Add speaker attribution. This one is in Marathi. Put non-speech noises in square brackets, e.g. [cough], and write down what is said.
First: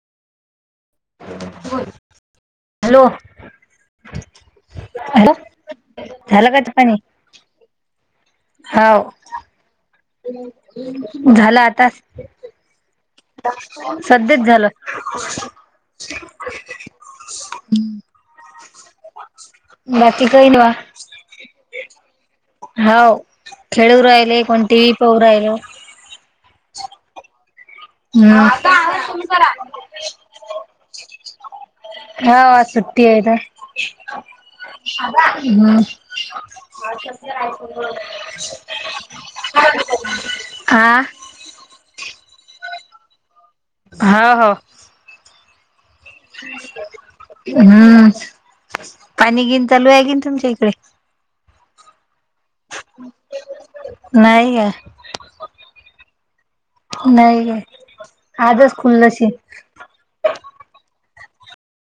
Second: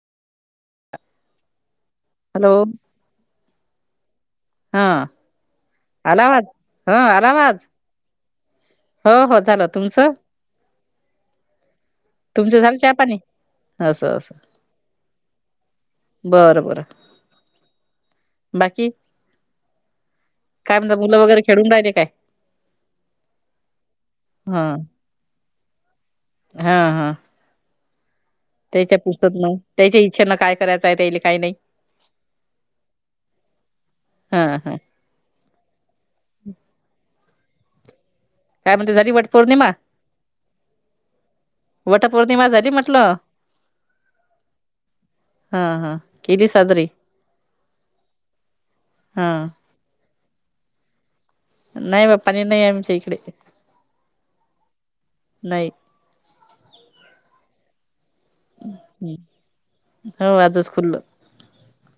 Speaker 1: बोल
Speaker 2: हॅलो
Speaker 1: हॅलो
Speaker 2: हा
Speaker 1: हॅलो
Speaker 2: आला आवाज
Speaker 1: झालं का पाणी
Speaker 2: हा आला आवाज? हो हो झालं तुमच?
Speaker 1: झाला आताच
Speaker 2: तुमचं झालं चहा पाणी? असं असं
Speaker 1: सध्याच झालं.
Speaker 2: बरं बरं बाकी?
Speaker 1: बाकी काही
Speaker 2: काय म्हणता मुलं वगैरे खेळून राहिले काय?
Speaker 1: हाव खेळू राहिले,
Speaker 2: हा
Speaker 1: कोण टी. व्ही पाहू राहिलो.
Speaker 2: हा, हा.
Speaker 1: हम्म
Speaker 2: तेच्या [unintelligible] नाही तेची इच्छेन काय करायचं आहे तेले
Speaker 1: हाव आज सुट्टी हेे ना.
Speaker 2: हा हा
Speaker 1: हम्.
Speaker 2: काय म्हणतीस झाली वट पौर्णिमा
Speaker 1: हा
Speaker 2: वट पौर्णिमा झाली म टलं?
Speaker 1: हा हो.
Speaker 2: हा, हा. केली साजरी
Speaker 1: हम्,
Speaker 2: हा
Speaker 1: पाणी गिन चालू आहे किन तुमच्या इ कडे
Speaker 2: नाही बा पाणी नाही आमच्या इकडे
Speaker 1: नाही का
Speaker 2: नाही.
Speaker 1: नाही का आजच
Speaker 2: हम्म.
Speaker 1: खुल्लशी,
Speaker 2: हो आजच खुल्लं